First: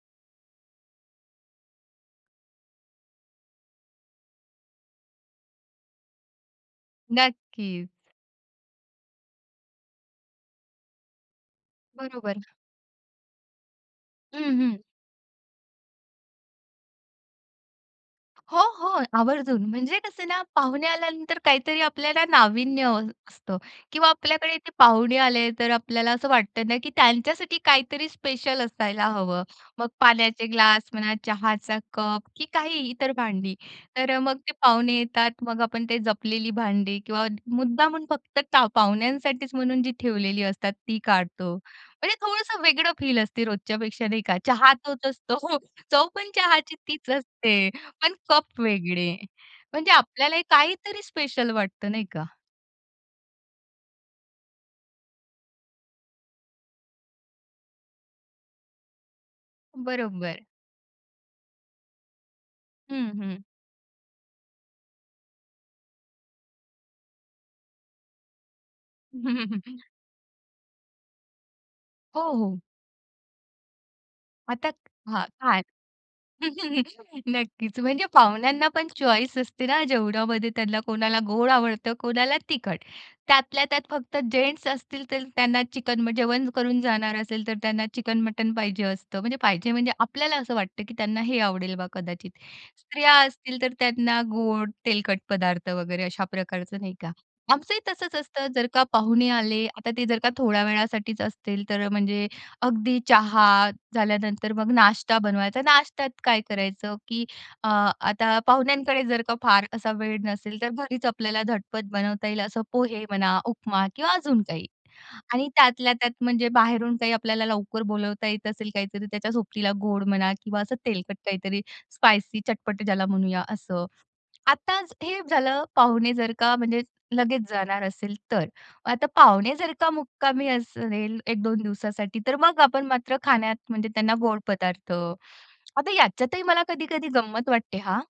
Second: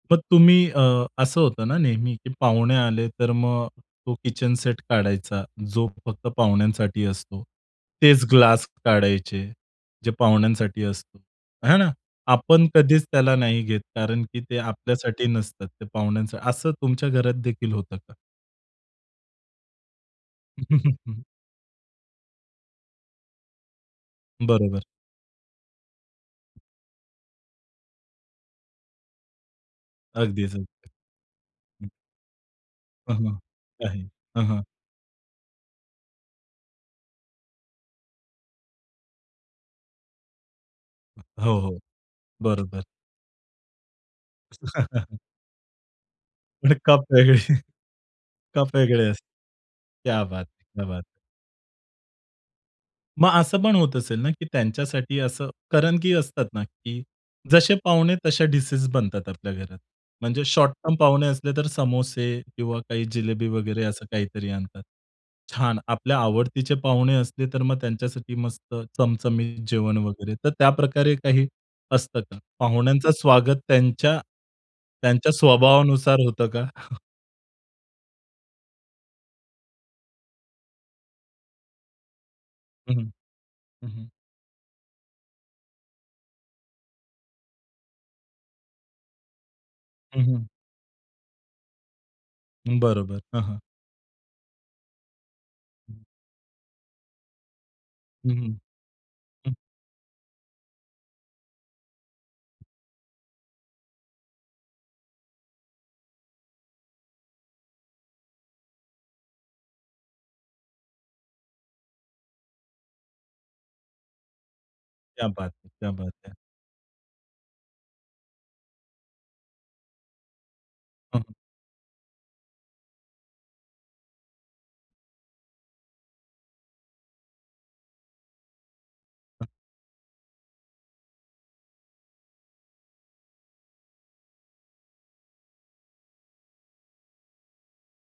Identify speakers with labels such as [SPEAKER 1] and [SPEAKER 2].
[SPEAKER 1] मग तुम्ही अ, असं होतं ना नेहमी, की पाहुणे आले तर मग तो किचन सेट काढायचा जो फक्त पाहुण्यांसाठी असतो.
[SPEAKER 2] नक्कीच.
[SPEAKER 1] तेच ग्लास काढायचे जे पाहुण्यांसाठी असतो. हा ना,
[SPEAKER 2] बरोबर.
[SPEAKER 1] आपण कधीच त्याला नाही घेत कारण की ते
[SPEAKER 2] हं, हं.
[SPEAKER 1] आपल्यासाठी नसतात, ते पाहुण्यांसाठी. असं तुमच्या घरातदेखील होतं का?
[SPEAKER 2] हो, हो. आवर्जून म्हणजे कसं ना, पाहुणे आल्यानंतर काहीतरी आपल्याला नाविन्य हवं असतं किंवा आपल्याकडे ते
[SPEAKER 1] बरोबर.
[SPEAKER 2] पाहुणे आले तर आपल्याला असं वाटतं ना, की त्यांच्यासाठी काहीतरी स्पेशल असायला हवं. मग पाण्याचे
[SPEAKER 1] अगदीच हं.
[SPEAKER 2] ग्लास म्हणा, चहाचा कप, की काही इतर
[SPEAKER 1] हं, हं,
[SPEAKER 2] भांडी.
[SPEAKER 1] आहे.
[SPEAKER 2] तर अ, मग
[SPEAKER 1] हं,
[SPEAKER 2] ते
[SPEAKER 1] हं.
[SPEAKER 2] पाहुणे येतात. मग आपण ते जपलेली भांडी किंवा मुद्दामून फक्त पाहुण्यांसाठीच म्हणून जी ठेवलेली असतात ती
[SPEAKER 1] अ,
[SPEAKER 2] काढतो.
[SPEAKER 1] हो, हो.
[SPEAKER 2] म्हणजे थोडंसं
[SPEAKER 1] बरोबर.
[SPEAKER 2] वेगळं फील असतं रोजच्यापेक्षा, नाही का. चहा तोच असतो. चव पण
[SPEAKER 1] मग
[SPEAKER 2] चहाची
[SPEAKER 1] कप
[SPEAKER 2] तीच
[SPEAKER 1] वेगळे.
[SPEAKER 2] असते, पण कप
[SPEAKER 1] कप वेगळे
[SPEAKER 2] वेगळे
[SPEAKER 1] असतील.
[SPEAKER 2] म्हणजे
[SPEAKER 1] क्या
[SPEAKER 2] आपल्याला
[SPEAKER 1] बात है! क्या
[SPEAKER 2] काहीतरी
[SPEAKER 1] बात है!
[SPEAKER 2] स्पेशल वाटतं, नाही का.
[SPEAKER 1] मग असं पण होत असेल ना, की त्यांच्यासाठी असं. कारण की असतात ना, की जसे पाहुणे तसे डिशेस बनतात आपल्या घरात.
[SPEAKER 2] बरोबर.
[SPEAKER 1] म्हणजे शॉर्टटर्म पाहुणे असले तर समोसे किंवा काही
[SPEAKER 2] हं, हं.
[SPEAKER 1] जिलेबी वगैरे, असं काहीतरी आणतात. छान आपल्या आवडतीचे पाहुणे असले तर मग त्यांच्यासाठी मस्त चमचमीत जेवण वगैरे. तर त्याप्रकारे काही
[SPEAKER 2] हो,
[SPEAKER 1] असतं का?
[SPEAKER 2] हो.
[SPEAKER 1] पाहुण्यांचा स्वागत त्यांच्या,
[SPEAKER 2] आता हां,
[SPEAKER 1] त्यांच्या
[SPEAKER 2] काय?
[SPEAKER 1] स्वभावानुसार होतं का?
[SPEAKER 2] नक्कीच म्हणजे पाहुण्यांना पण चॉईस असते ना जेवणामध्ये. त्यांना कोणाला गोड आवडतं, कोणाला तिखट.
[SPEAKER 1] हं,
[SPEAKER 2] त्यातल्या त्यात
[SPEAKER 1] हं, हं.
[SPEAKER 2] फक्त जेन्ट्स असतील तर त्यांना चिकन. मग जेवण करून जाणार असेल तर त्यांना चिकन, मटण पाहिजे असतं. म्हणजे पाहिजे म्हणजे
[SPEAKER 1] हं,
[SPEAKER 2] आपल्याला
[SPEAKER 1] हं.
[SPEAKER 2] असं वाटतं, की त्यांना हे आवडेल बा कदाचित. स्त्रिया
[SPEAKER 1] बरोबर, हं, हं.
[SPEAKER 2] असतील तर त्यांना गोड, तेलकट पदार्थ
[SPEAKER 1] हं.
[SPEAKER 2] वगैरे अशा प्रकारचं, नाही का. आमचंही तसंच
[SPEAKER 1] हं,
[SPEAKER 2] असतं.
[SPEAKER 1] हं,
[SPEAKER 2] जर का पाहुणे
[SPEAKER 1] हं.
[SPEAKER 2] आले आता ते जर का थोड्या वेळासाठीच असतील तर म्हणजे अगदी चहा झाल्यानंतर मग नाश्ता बनवायचा. नाश्त्यात काय करायचं, की अ, आता पाहुण्यांकडे जर का फार असा वेळ नसेल तर घरीच आपल्याला झटपट बनवता येईल असं पोहे म्हणा, उपमा किंवा अजून काही.
[SPEAKER 1] क्या
[SPEAKER 2] आणि
[SPEAKER 1] बात है! क्या
[SPEAKER 2] त्यातल्या त्यात
[SPEAKER 1] बात है!
[SPEAKER 2] म्हणजे बाहेरून काही आपल्याला लवकर बोलावता येत असेल काहीतरी त्याच्या सोबतीला गोड म्हणा किंवा असं तेलकट
[SPEAKER 1] हं, हं.
[SPEAKER 2] काहीतरी, स्पाइसी, चटपट ज्याला म्हणूया असं. आताच हे झालं, पाहुणे जर का म्हणजे लगेच जाणार असेल तर. आता पाहुणे जर का मुक्कामी असेल 1-2 दिवसासाठी तर मग आपण मात्र खाण्यात म्हणजे त्यांना गोड पदार्थ. आता याच्यातही मला कधी-कधी गंमत वाटते हां.